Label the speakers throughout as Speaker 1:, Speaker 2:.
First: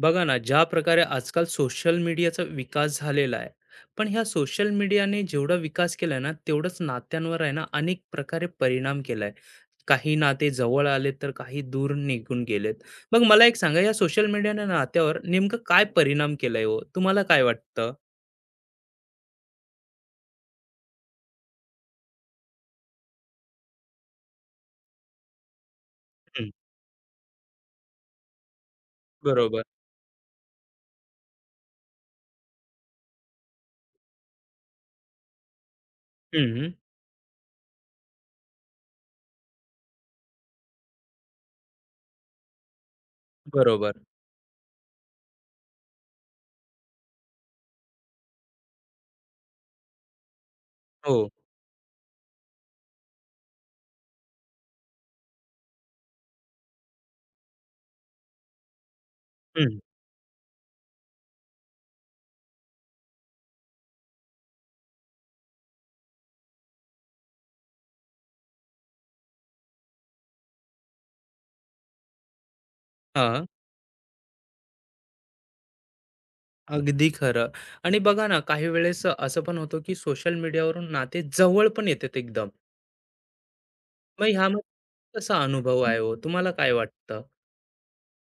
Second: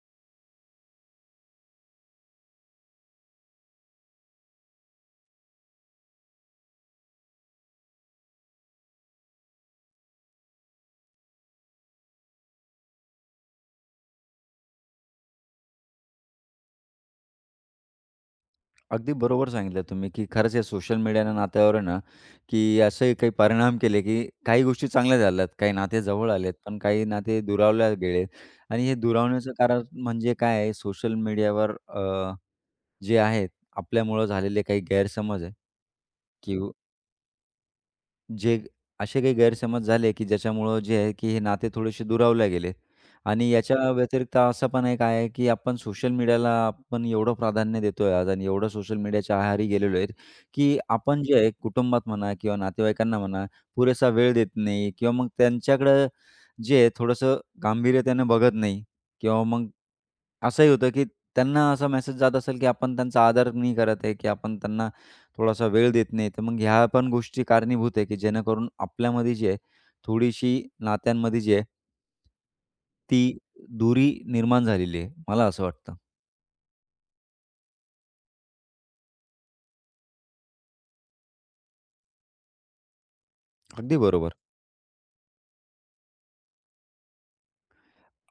Speaker 1: बघा ना, ज्या प्रकारे आजकाल सोशल मीडियाचा विकास झालेला आहे. पण ह्या सोशल मीडियाने जेवढा विकास केलाय ना, तेवढंच नात्यांवर आहे ना, अनेक प्रकारे परिणाम केलाय. काही नाते जवळ आले, तर काही दूर निघून गेलेत. मग मला एक सांगा, या सोशल मीडियाने नात्यावर नेमकं काय परिणाम केलाय हो? तुम्हाला काय वाटतं?
Speaker 2: अगदी बरोबर सांगितलं तुम्ही, की खरंच या सोशल मीडियानं नात्यावर आहे ना, की असे काही परिणाम केले, की काही गोष्टी चांगल्या झाल्यात, काही नाते जवळ
Speaker 1: हं,
Speaker 2: आलेत, पण काही नाते दुरावल्या गेले. आणि हे दुरावण्याचं
Speaker 1: बरोबर.
Speaker 2: कारण म्हणजे काय आहे, सोशल मीडियावर जे आहेत आपल्यामुळं झालेले काही गैरसमज आहे, की
Speaker 1: हं,
Speaker 2: जे असे काही गैरसमज झाले, की ज्याच्यामुळं जे आहे, की हे नाते थोडेसे दुरावले गेले. आणि याच्या
Speaker 1: बरोबर.
Speaker 2: व्यतिरिक्त असं पण एक आहे, की आपण सोशल मीडियाला आपण एवढं प्राधान्य देतोय आज आणि एवढं सोशल मीडियाच्या आहारी गेलेलो आहेत, की आपण
Speaker 1: हो.
Speaker 2: जे आहे कुटुंबात म्हणा किंवा नातेवाईकांना म्हणा पुरेसा वेळ देत नाही किंवा मग त्यांच्याकडं जे आहे थोडंसं गांभीर्यतेने बघत नाही किंवा मग
Speaker 1: हं.
Speaker 2: असंही होतं, की त्यांना असा मेसेज जात असेल, की आपण त्यांचा आदर नाही करत आहे, की आपण त्यांना थोडासा वेळ देत नाही, तर मग ह्या पण गोष्टी कारणीभूत आहे, की जेणेकरून आपल्यामध्ये जी आहे, थोडीशी नात्यांमध्ये जी आहे ती
Speaker 1: हा.
Speaker 2: दुरी निर्माण झालेली आहे, मला असं वाटतं.
Speaker 1: अगदी खरं. आणि बघा ना, काही वेळेस असं पण होतं, की सोशल मीडियावरून नाते जवळ पण येतात एकदम.
Speaker 2: अगदी
Speaker 1: मग
Speaker 2: बरोबर,
Speaker 1: ह्यामध्ये कसा अनुभव आहे हो? तुम्हाला काय वाटतं?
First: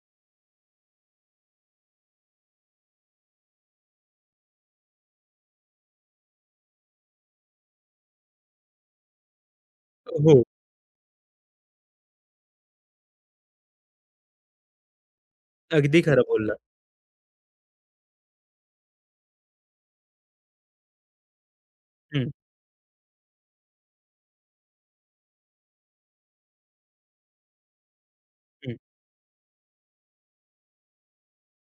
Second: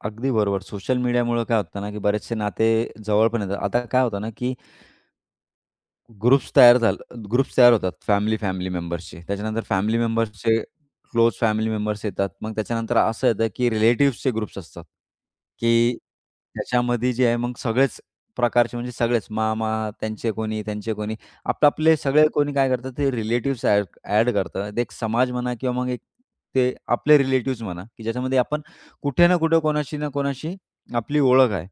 Speaker 2: अगदी बरोबर. सोशल मीडियामुळं काय होतं ना, की बरेचसे नाते जवळ पण येतात. आता काय होतं ना, की ग्रुप्स तयार होतात फॅमिली, फॅमिली मेंबर्सचे. त्याच्यानंतर फॅमिली
Speaker 1: हो,
Speaker 2: मेंबर्सचे क्लोज फॅमिली मेंबर्स येतात. मग त्याच्यानंतर असं येतं, की रिलेटिव्हजचे ग्रुप्स असतात, की
Speaker 1: अगदी खरं बोललात.
Speaker 2: त्याच्यामध्ये जे आहे मग सगळेच प्रकारचे म्हणजे सगळेच मामा, त्यांचे कोणी, त्यांचे कोणी, आपले आपले सगळे
Speaker 1: हं,
Speaker 2: कोणी काय करतात ते रिलेटिव्हज ॲड ॲड करतात. एक समाज म्हणा किंवा मग एक ते आपले रिलेटिव्हज म्हणा, की ज्याच्यामध्ये आपण
Speaker 1: हं.
Speaker 2: कुठे ना कुठे कोणाशी ना कोणाशी आपली ओळख आहे,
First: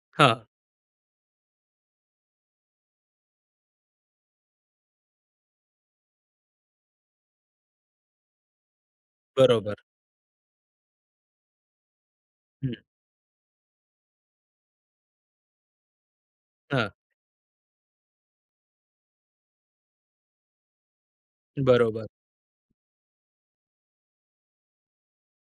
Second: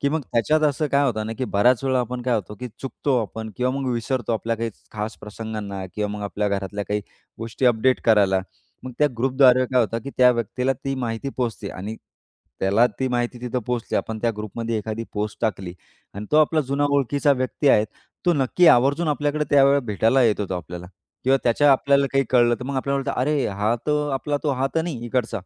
Speaker 2: की मग
Speaker 1: हां,
Speaker 2: त्याच्यात असं काय होतं ना, की बऱ्याच वेळा आपण काय होतो, की चुकतो आपण किंवा मग विसरतो आपल्या काही खास प्रसंगांना किंवा मग आपल्या घरातल्या काही गोष्टी अपडेट करायला. मग त्या ग्रुपद्वारे
Speaker 1: बरोबर.
Speaker 2: काय होतं, की त्या व्यक्तीला ती माहिती पोहोचते आणि
Speaker 1: हं,
Speaker 2: त्याला ती माहिती तिथं पोहोचली. आपण त्या ग्रुपमध्ये एखादी पोस्ट टाकली आणि तो आपला जुना
Speaker 1: हा.
Speaker 2: ओळखीचा व्यक्ती आहे, तो नक्की आवर्जून आपल्याकडे त्यावेळेला भेटायला येत होता आपल्याला किंवा त्याच्या
Speaker 1: बरोबर.
Speaker 2: आपल्याला काही कळलं, तर मग आपल्याला वाटतं, "अरे, हा तर आपला तो, हा तर नाही इकडचा."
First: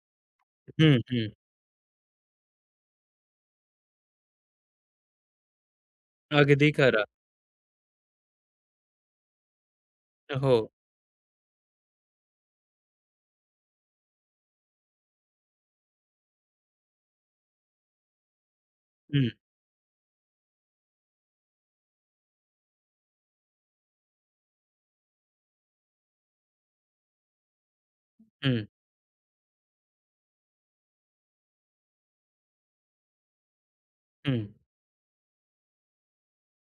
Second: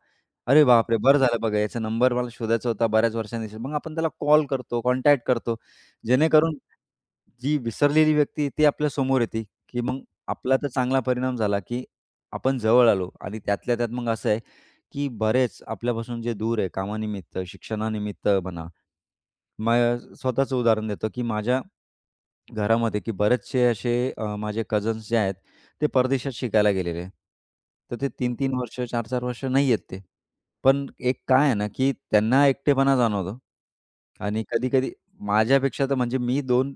Speaker 2: अरे
Speaker 1: हं,
Speaker 2: बापरे! बरं
Speaker 1: हं.
Speaker 2: झालं बघा याचा नंबर मला शोधायचा होता बऱ्याच वर्षांनी. मग आपण त्याला कॉल करतो, कॉन्टॅक्ट करतो. जेणेकरून
Speaker 1: अगदी खरं.
Speaker 2: जी विसरलेली व्यक्ती ती आपल्या समोर येते, की मग आपला तर
Speaker 1: हो.
Speaker 2: चांगला परिणाम झाला, की आपण जवळ आलो आणि त्यातल्या त्यात मग असं आहे, की बरेच आपल्यापासून जे दूर आहे कामानिमित्त, शिक्षणानिमित्त म्हणा.
Speaker 1: हं,
Speaker 2: मग स्वतःचं उदाहरण देतो, की माझ्या घरामध्ये, की बरेचसे असे माझे कझन्स जे आहेत, ते परदेशात शिकायला गेलेले आहेत. तर ते 3-3
Speaker 1: हं,
Speaker 2: वर्ष, 4-4 वर्ष नाही आहेत ते. पण एक काय आहे ना, की त्यांना एकटेपणा जाणवतो आणि
Speaker 1: हं.
Speaker 2: कधी-कधी माझ्यापेक्षा तर म्हणजे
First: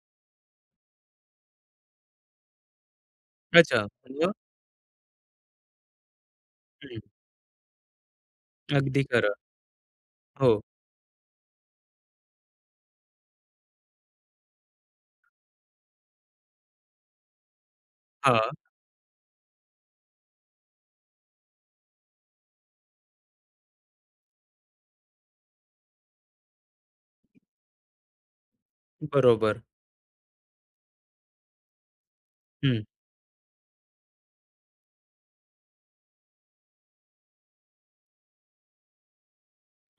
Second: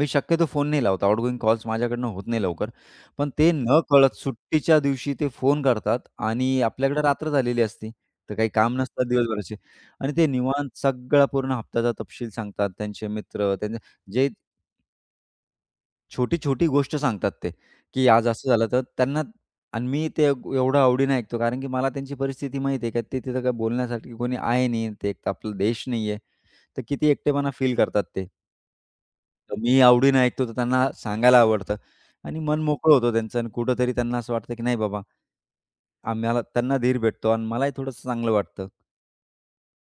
Speaker 2: मी शक्यतो फोन नाही लावत. आउटगोइंग कॉल्स माझ्याकडनं होत नाही लवकर. पण ते न
Speaker 1: अच्छा.
Speaker 2: कळत
Speaker 1: मग?
Speaker 2: सुट्टीच्या दिवशी ते फोन करतात आणि
Speaker 1: हं,
Speaker 2: आपल्याकडे रात्र झालेली असती, तर काही काम
Speaker 1: अगदी
Speaker 2: नसतात
Speaker 1: खरं.
Speaker 2: दिवसभराचे आणि ते
Speaker 1: हो.
Speaker 2: निवांत सगळा पूर्ण हप्त्याचा तपशील सांगतात. त्यांचे मित्र, त्यांचे जे छोटी-छोटी गोष्ट सांगतात ते, की आज
Speaker 1: हा.
Speaker 2: असं झालं तर त्यांना आणि मी ते एवढं आवडीने ऐकतो कारण की मला त्यांची परिस्थिती माहिती आहे, का ते तिथं काय बोलण्यासाठी कोणी आहे नाही. ते एक तर आपला देश नाहीये. तर किती एकटेपणा फील करतात ते. तर
Speaker 1: बरोबर.
Speaker 2: मी आवडीनं ऐकतो, तर त्यांना सांगायला आवडतं आणि मन
Speaker 1: हं.
Speaker 2: मोकळं होतं त्यांचं आणि कुठेतरी त्यांना असं वाटतं, की नाही बाबा, आम्हाला त्यांना धीर भेटतो आणि मलाही थोडंसं चांगलं वाटतं.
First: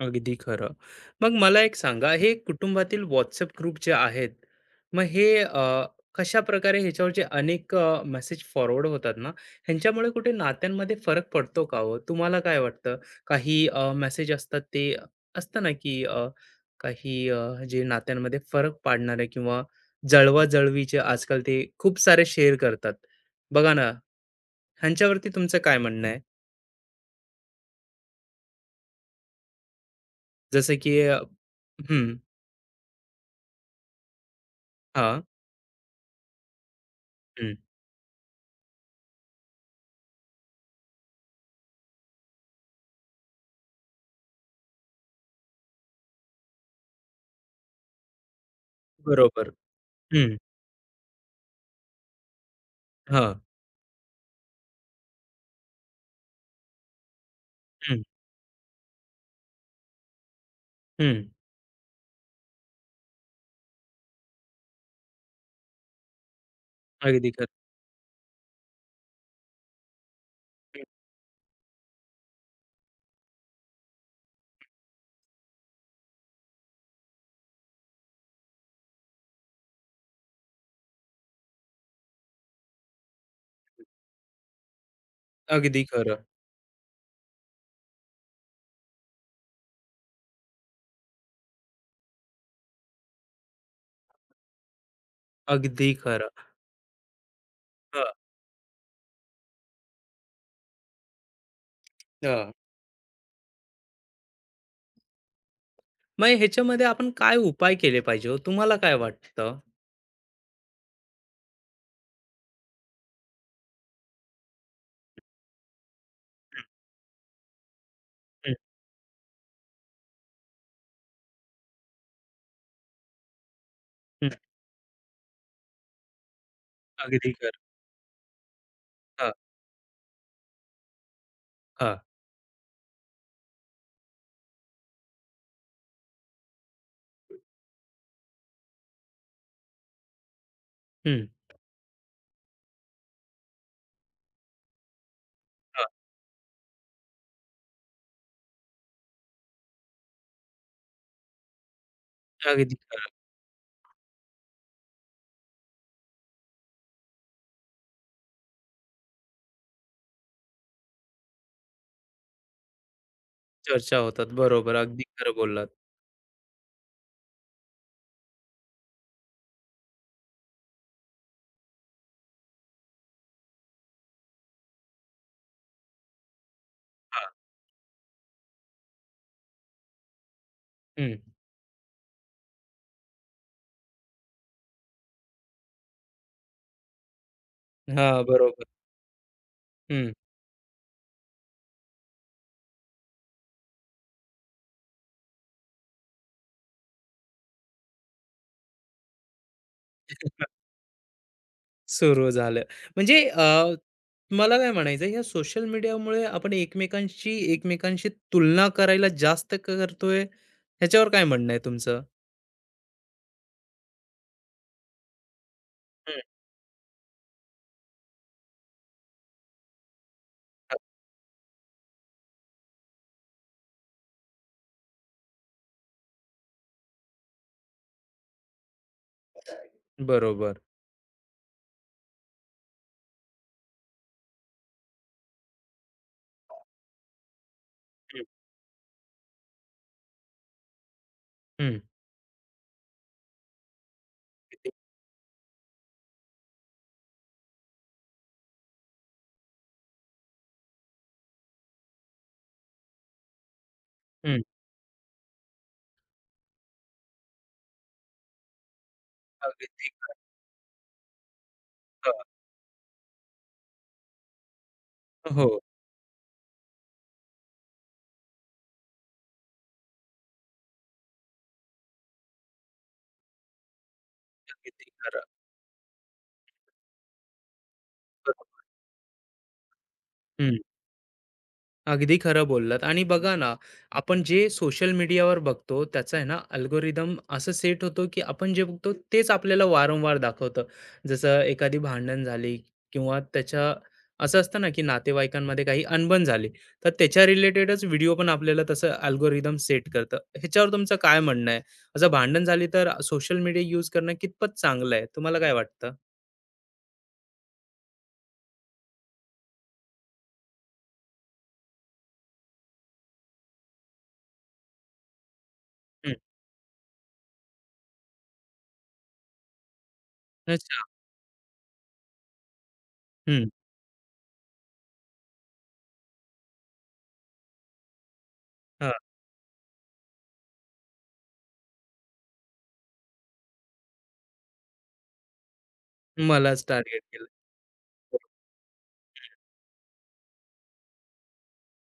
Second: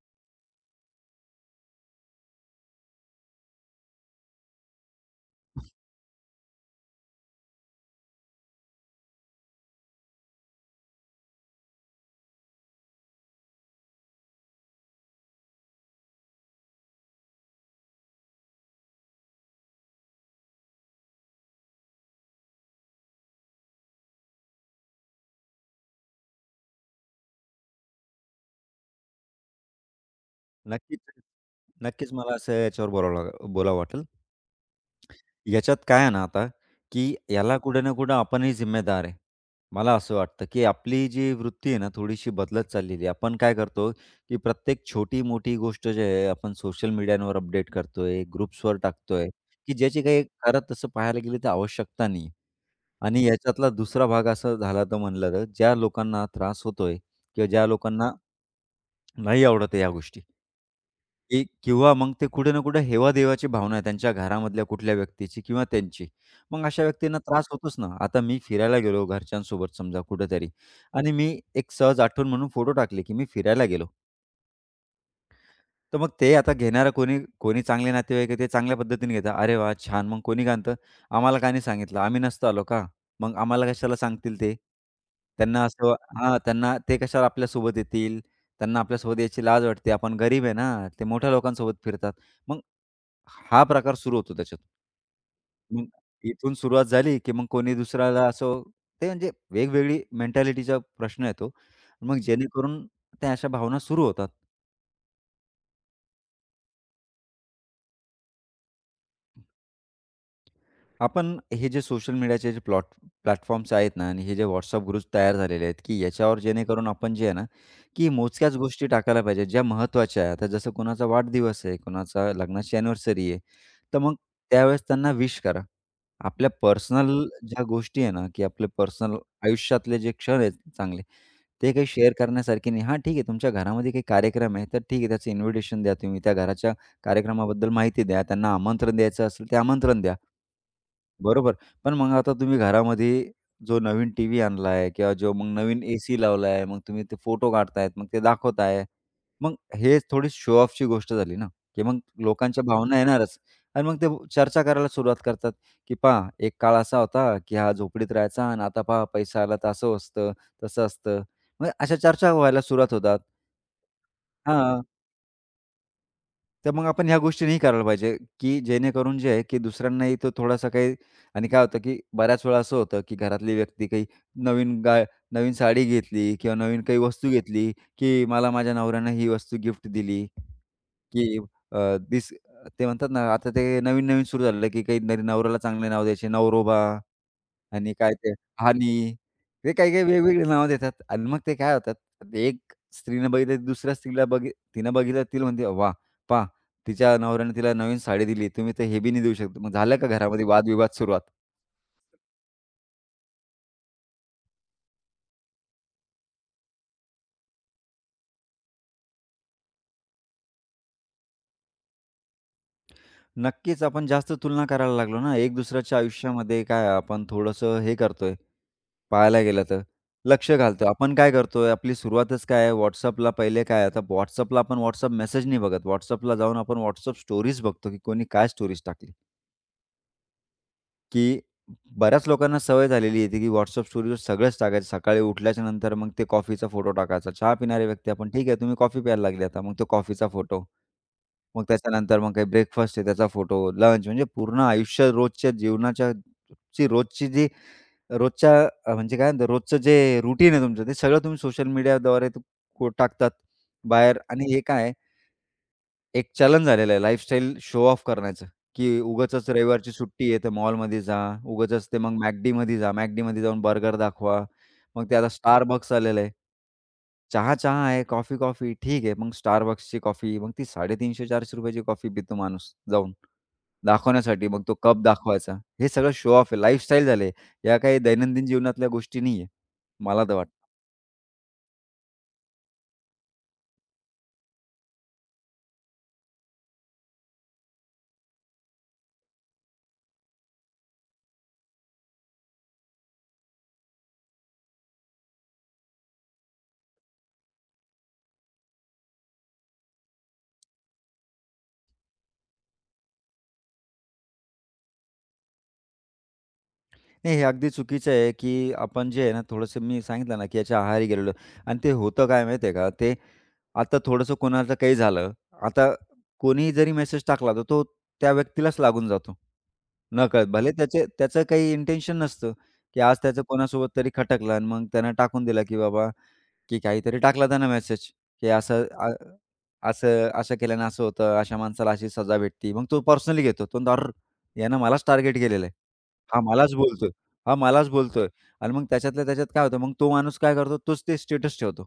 Speaker 1: अगदी खरं. मग मला एक सांगा, हे कुटुंबातील WhatsApp ग्रुप जे आहेत, मग हे कशा प्रकारे ह्याच्यावर जे अनेक मेसेज फॉरवर्ड होतात ना, ह्यांच्यामुळे कुठे नात्यांमध्ये फरक पडतो का हो? तुम्हाला काय वाटतं? काही मेसेज असतात ते असतं ना, की काही जे नात्यांमध्ये फरक पाडणारे किंवा जळवा-जळवीचे आजकाल ते खूप सारे शेअर करतात. बघा ना, ह्यांच्यावरती तुमचं काय म्हणणं आहे? जसं की
Speaker 2: नक्कीच,
Speaker 1: हं.
Speaker 2: नक्कीच मला असं याच्यावर बोलावं वाटेल.
Speaker 1: हां.
Speaker 2: याच्यात काय आहे ना आता, की
Speaker 1: हं,
Speaker 2: याला कुठे ना कुठे आपणही जिम्मेदार आहे. मला असं वाटतं, की आपली जी वृत्ती आहे ना, थोडीशी बदलत चाललेली आहे. आपण काय करतो, की प्रत्येक छोटी-मोठी गोष्ट जे आहे, आपण सोशल मीडियावर अपडेट करतोय, ग्रुप्सवर टाकतोय,
Speaker 1: बरोबर.
Speaker 2: की ज्याची काही खरं तसं पाहायला गेलं तर आवश्यकता नाही. आणि
Speaker 1: हां.
Speaker 2: याच्यातला दुसरा भाग असा झाला तर म्हणलं तर, ज्या लोकांना त्रास होतोय किंवा ज्या
Speaker 1: हं,
Speaker 2: लोकांना नाही आवडत आहे या गोष्टी
Speaker 1: हं.
Speaker 2: की किंवा मग ते कुठे ना कुठे हेवा-देवाची भावना आहे त्यांच्या घरामधल्या कुठल्या व्यक्तीची किंवा त्यांची. मग अशा व्यक्तींना
Speaker 1: अगदी
Speaker 2: त्रास
Speaker 1: खरं,
Speaker 2: होतोच ना. आता मी फिरायला गेलो घरच्यांसोबत समजा कुठेतरी आणि मी एक सहज आठवण म्हणून फोटो टाकले, की मी फिरायला गेलो. तर मग ते आता घेणारं कोणी कोणी चांगले नातेवाईक आहे ते चांगल्या पद्धतीने घेतात. "अरे वाह! छान." मग कोणी काय, "आम्हाला का नाही सांगितलं? आम्ही नसतो आलो का? मग आम्हाला कशाला सांगतील ते?" त्यांना
Speaker 1: अगदी
Speaker 2: असं,
Speaker 1: खरं,
Speaker 2: हां, त्यांना ते कशाला आपल्यासोबत येतील? त्यांना आपल्यासोबत यायची लाज वाटते. आपण गरीब आहे ना, ते मोठ्या लोकांसोबत फिरतात. मग हा प्रकार सुरू होतो त्याच्यात. मग
Speaker 1: अगदी खरं.
Speaker 2: इथून सुरुवात झाली, की मग कोणी
Speaker 1: हां,
Speaker 2: दुसऱ्याला असं ते म्हणजे वेगवेगळी मेंटॅलिटीचा प्रश्न येतो. मग
Speaker 1: हां.
Speaker 2: जेणेकरून त्या अशा भावना सुरू होतात.
Speaker 1: मग ह्याच्यामध्ये आपण काय उपाय केले पाहिजे हो? तुम्हाला काय वाटतं?
Speaker 2: आपण हे जे सोशल मीडियाचे जे प्लॅटफॉर्म्स आहेत ना आणि हे जे व्हॉट्सअप ग्रुप्स तयार झालेले आहेत, की याच्यावर जेणेकरून आपण जे आहे ना, की
Speaker 1: हं,
Speaker 2: मोजक्याच गोष्टी टाकायला पाहिजे, ज्या महत्त्वाच्या आहे. आता जसं कोणाचा वाढदिवस आहे, कोणाचा लग्नाची अॅनिव्हर्सरी आहे, तर मग
Speaker 1: हं.
Speaker 2: त्यावेळेस त्यांना विश करा. आपल्या पर्सनल
Speaker 1: अगदी खरं.
Speaker 2: ज्या गोष्टी आहे ना, की आपले पर्सनल
Speaker 1: हां,
Speaker 2: आयुष्यातले जे क्षण आहेत चांगले, ते काही
Speaker 1: हां.
Speaker 2: शेअर करण्यासारखे नाही. हां, ठीक आहे तुमच्या घरामध्ये काही कार्यक्रम आहे, तर ठीक आहे त्याचं इन्व्हिटेशन द्या तुम्ही. त्या घराच्या कार्यक्रमाबद्दल माहिती द्या. त्यांना आमंत्रण द्यायचं असेल, ते आमंत्रण द्या.
Speaker 1: हं,
Speaker 2: बरोबर. पण मग आता तुम्ही घरामध्ये जो नवीन टीव्ही आणलाय किंवा जो मग नवीन
Speaker 1: हां.
Speaker 2: एसी लावलाय, मग तुम्ही ते फोटो काढतायत, मग ते दाखवताय. मग हे थोडी शो ऑफची गोष्ट झाली ना, की मग लोकांच्या
Speaker 1: अगदी
Speaker 2: भावना
Speaker 1: खरं.
Speaker 2: येणारच आणि मग ते चर्चा करायला सुरुवात करतात, की "पहा एक काळ असा होता, की हा झोपडीत राहायचा आणि आता पहा पैसा आला तर असं असतं, तसं असतं." मग अशा चर्चा व्हायला सुरुवात होतात.
Speaker 1: चर्चा होतात. बरोबर.
Speaker 2: हां.
Speaker 1: अगदी खरं बोललात.
Speaker 2: तर मग आपण ह्या गोष्टी नाही करायला पाहिजे, की जेणेकरून जे आहे, की दुसऱ्यांनाही तो थोडासा काही. आणि काय होतं, की बऱ्याच वेळा असं होतं, की घरातली व्यक्ती काही नवीन गा नवीन साडी घेतली किंवा नवीन काही वस्तू
Speaker 1: हां,
Speaker 2: घेतली, की मला माझ्या नवऱ्यानं ही वस्तू गिफ्ट दिली.
Speaker 1: हं.
Speaker 2: की अ, दिस ते म्हणतात ना, आता ते नवीन-नवीन सुरू झालेलं आहे, की काहीतरी नवऱ्याला चांगले नाव द्यायचे. नवरोबा आणि काय
Speaker 1: हां,
Speaker 2: ते
Speaker 1: बरोबर.
Speaker 2: हनी. ते काही-काही
Speaker 1: हं.
Speaker 2: वेगवेगळी नावं देतात आणि मग ते काय होतात, एक स्त्रीनं बघितलं की दुसऱ्या स्त्रीला बघि तिनं बघितलं तिला म्हणते, "वाह! पहा तिच्या नवऱ्याने तिला नवीन साडी दिली. तुम्ही तर हे बी नाही देऊ शकता." मग झालं का घरामध्ये वादविवाद सुरुवात.
Speaker 1: सुरू झालं. म्हणजे मला काय म्हणायचं आहे, सोशल मीडियामुळे आपण एकमेकांशी एकमेकांशी तुलना करायला जास्त करतोय, ह्याच्यावर काय म्हणणं आहे तुमचं?
Speaker 2: नक्कीच आपण जास्त तुलना करायला लागलो ना, एक दुसऱ्याच्या
Speaker 1: हं.
Speaker 2: आयुष्यामध्ये काय आपण थोडंसं हे करतोय पाहायला गेलं तर, लक्ष घालतो. आपण काय करतोय, आपली सुरुवातच काय आहे, WhatsAppला पहिले काय आहे, आता WhatsAppला आपण WhatsApp मेसेज नाही बघत. WhatsAppला जाऊन आपण WhatsApp स्टोरीज बघतो, की कोणी काय स्टोरीज टाकली.
Speaker 1: बरोबर.
Speaker 2: की बऱ्याच लोकांना सवय झालेली आहे, की WhatsApp स्टोरीवर सगळंच टाकायचं. सकाळी उठल्याच्यानंतर मग ते कॉफीचा फोटो टाकायचा. चहा पिणारे व्यक्ती
Speaker 1: हं.
Speaker 2: आपण, ठीक आहे, तुम्ही कॉफी प्यायला लागले आता, मग तो कॉफीचा फोटो. मग
Speaker 1: हं.
Speaker 2: त्याच्यानंतर मग काही ब्रेकफास्ट आहे त्याचा फोटो, लंच म्हणजे पूर्ण
Speaker 1: अगदी.
Speaker 2: आयुष्य रोजच्या जीवनाच्या ची रोजची जी रोजच्या म्हणजे काय म्हणतात रोजचं जे रुटीन आहे तुमचं, ते सगळं तुम्ही सोशल मीडियाद्वारे टाकतात बाहेर
Speaker 1: हं.
Speaker 2: आणि हे काय एक चलन झालेलं आहे लाईफस्टाईल शो ऑफ करण्याचं, की उगाचच
Speaker 1: अगदी
Speaker 2: रविवारची सुट्टी आहे, तर मॉलमध्ये जा. उगाचच ते
Speaker 1: खरं.
Speaker 2: मग McDमध्ये जा. McDमध्ये जाऊन बर्गर दाखवा. मग ते आता
Speaker 1: हो,
Speaker 2: Starbucks आलेलं आहे. चहा, चहा आहे. Coffee, coffee. ठीक आहे. मग Starbucksची कॉफी. मग ती ₹350-400 ची कॉफी पितो माणूस जाऊन दाखवण्यासाठी. मग तो
Speaker 1: अगदी
Speaker 2: कप
Speaker 1: खरं.
Speaker 2: दाखवायचा. हे सगळं शो ऑफ आहे. लाईफस्टाईल झाले. या काही दैनंदिन
Speaker 1: बरोबर.
Speaker 2: जीवनातल्या गोष्टी नाहीये. मला तर वाटतं.
Speaker 1: अगदी खरं बोललात. आणि बघा ना, आपण जे सोशल मीडियावर बघतो त्याचा आहे ना, अल्गोरिदम असं सेट होतो, की आपण जे बघतो तेच आपल्याला वारंवार दाखवतं. जसं एखादी भांडण झाली किंवा त्याच्या असं असतं ना, की नातेवाईकांमध्ये काही अनबन झाली, तर त्याच्या रिलेटेडच व्हिडिओ पण आपल्याला तसं अल्गोरिदम सेट करतं. ह्याच्यावर तुमचं काय म्हणणं आहे? असं भांडण झाली तर सोशल मीडिया यूज करणं कितपत चांगलं आहे? तुम्हाला काय वाटतं?
Speaker 2: नाही, हे अगदी चुकीचं आहे, की आपण जे आहे ना, थोडंसं मी सांगितलं ना, की याच्या आहारी गेलेलो. आणि ते होतं काय माहिती आहे का? ते आता थोडंसं कोणाचं काही झालं, आता
Speaker 1: हं,
Speaker 2: कोणीही जरी मेसेज टाकला, तर तो त्या व्यक्तीलाच लागून जातो, नकळत. भले
Speaker 1: अच्छा.
Speaker 2: त्याचे त्याचं काही इंटेन्शन नसतं, की आज त्याचं
Speaker 1: हं,
Speaker 2: कोणासोबत तरी खटकलं आणि मग त्यानं टाकून दिला, की बाबा की काहीतरी टाकला त्यानं मेसेज, की
Speaker 1: हां.
Speaker 2: असं असं केल्यानं असं होतं, अशा माणसाला अशी सजा भेटते. मग तो पर्सनली घेतो. तो म्हणतो, "अरे यानं मलाच टार्गेट केलेलं आहे. हा
Speaker 1: मलाच
Speaker 2: मलाच
Speaker 1: टार्गेट
Speaker 2: बोलतोय.
Speaker 1: केलं.
Speaker 2: हा मलाच बोलतोय." आणि मग त्याच्यातल्या त्याच्यात काय होतं, मग तो माणूस काय करतो, तोच ते स्टेटस ठेवतो,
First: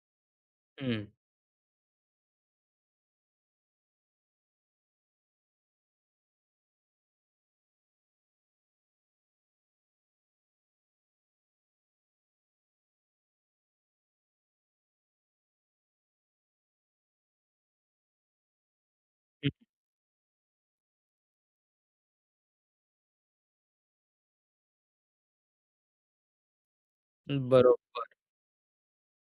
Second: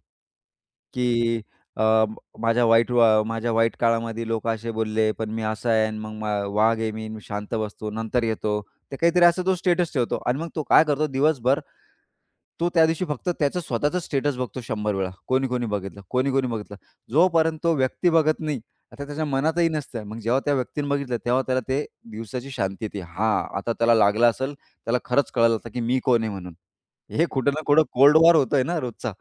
Speaker 1: हं,
Speaker 2: की अ, माझ्या वाईट वा माझ्या वाईट काळामध्ये लोकं असे बोलले, पण मी असा आहे आणि मग वाघ आहे मी, मी शांत बसतो, नंतर येतो. ते काहीतरी असं तो स्टेटस ठेवतो आणि मग तो काय करतो दिवसभर, तो त्या दिवशी फक्त त्याचं स्वतःचं स्टेटस बघतो 100 वेळा. कोणी, कोणी बघितलं, कोणी, कोणी बघितलं. जोपर्यंत तो व्यक्ती बघत नाही, आता त्याच्या मनातही नसतं. मग जेव्हा त्या व्यक्तीने बघितलं, तेव्हा त्याला ते दिवसाची शांती येते. हां, आता त्याला लागलं असेल, त्याला खरंच कळलं होतं, की मी कोण आहे म्हणून. हे
Speaker 1: हं,
Speaker 2: कुठं ना कुठं
Speaker 1: बरोबर.
Speaker 2: कोल्ड वॉर होतोय ना रोजचा.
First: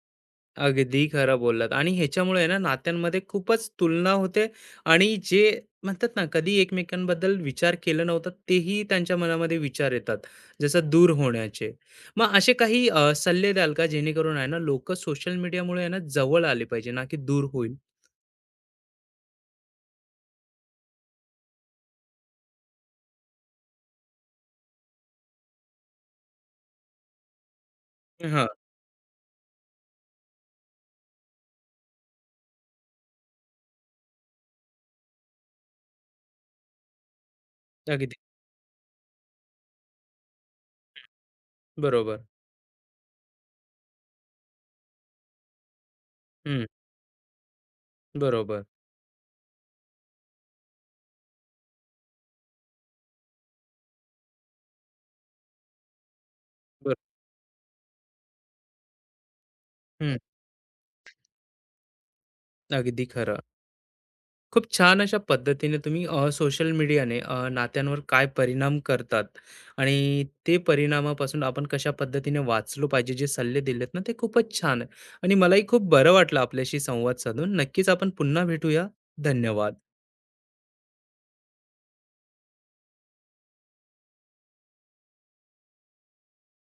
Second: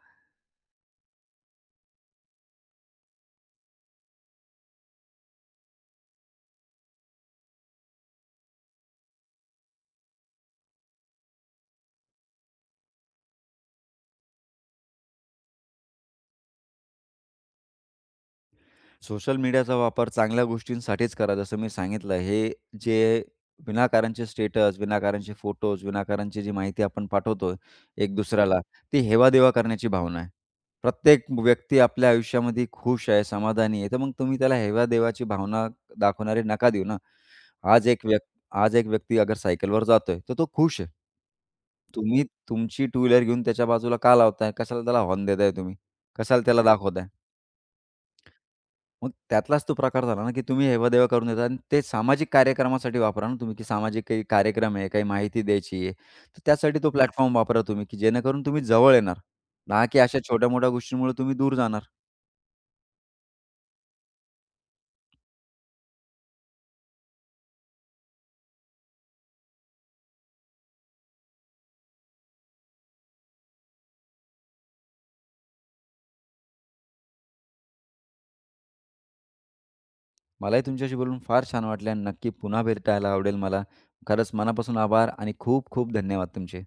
Speaker 1: अगदी खरं बोललात. आणि ह्याच्यामुळे आहे ना, नात्यांमध्ये खूपच तुलना होते आणि जे म्हणतात ना, कधी एकमेकांबद्दल विचार केला नव्हता तेही त्यांच्या मनामध्ये विचार येतात, जसं दूर होण्याचे. मग असे काही सल्ले द्याल का, जेणेकरून आहे ना, लोक सोशल मीडियामुळे आहे ना, जवळ आले पाहिजे ना, की दूर होईल.
Speaker 2: सोशल मीडियाचा वापर चांगल्या गोष्टींसाठीच करा. जसं मी सांगितलं, हे जे विनाकारणचे स्टेटस, विनाकारणचे फोटोज, विनाकारणची जी माहिती आपण पाठवतोय एक
Speaker 1: हा.
Speaker 2: दुसऱ्याला, ती देवा करण्याची भावना आहे. प्रत्येक व्यक्ती आपल्या आयुष्यामध्ये खुश आहे, समाधानी आहे, तर मग तुम्ही त्याला हेवा भावना दाखवणारे नका देऊ ना. आज एक
Speaker 1: अगदी
Speaker 2: व्यक् आज एक व्यक्ती अगर सायकलवर जातोय, तर तो खुश आहे.
Speaker 1: बरोबर.
Speaker 2: तुम्ही तुमची टू व्हीलर घेऊन त्याच्या बाजूला का लावताय? कशाला त्याला हॉर्न देताय तुम्ही? कशाला त्याला
Speaker 1: हम्म.
Speaker 2: दाखवताय?
Speaker 1: बरोबर.
Speaker 2: मग त्यातलाच तो प्रकार झाला ना, की तुम्ही हेवा-देवा करून देता आणि ते सामाजिक कार्यक्रमासाठी वापरा ना तुम्ही, की सामाजिक काही कार्यक्रम आहे, काही माहिती द्यायची आहे. तर त्यासाठी तो
Speaker 1: बर-
Speaker 2: प्लॅटफॉर्म वापरा तुम्ही, की जेणेकरून तुम्ही जवळ येणार. ना की
Speaker 1: हम्म.
Speaker 2: अशा छोट्या-मोठ्या गोष्टींमुळे तुम्ही दूर जाणार.
Speaker 1: अगदी खरं. खूप छान अशा पद्धतीने तुम्ही सोशल मीडियाने नात्यांवर काय परिणाम करतात आणि ते परिणामापासून आपण कशा पद्धतीने वाचलो पाहिजे, जे सल्ले दिलेत ना ते खूपच छान आहे. आणि मलाही खूप बरं वाटलं आपल्याशी संवाद साधून. नक्कीच आपण पुन्हा भेटूया. धन्यवाद.
Speaker 2: मलाही तुमच्याशी बोलून फार छान वाटले आणि नक्की पुन्हा भेटायला आवडेल मला. खरंच मनापासून आभार आणि खूप खूप धन्यवाद तुमचे.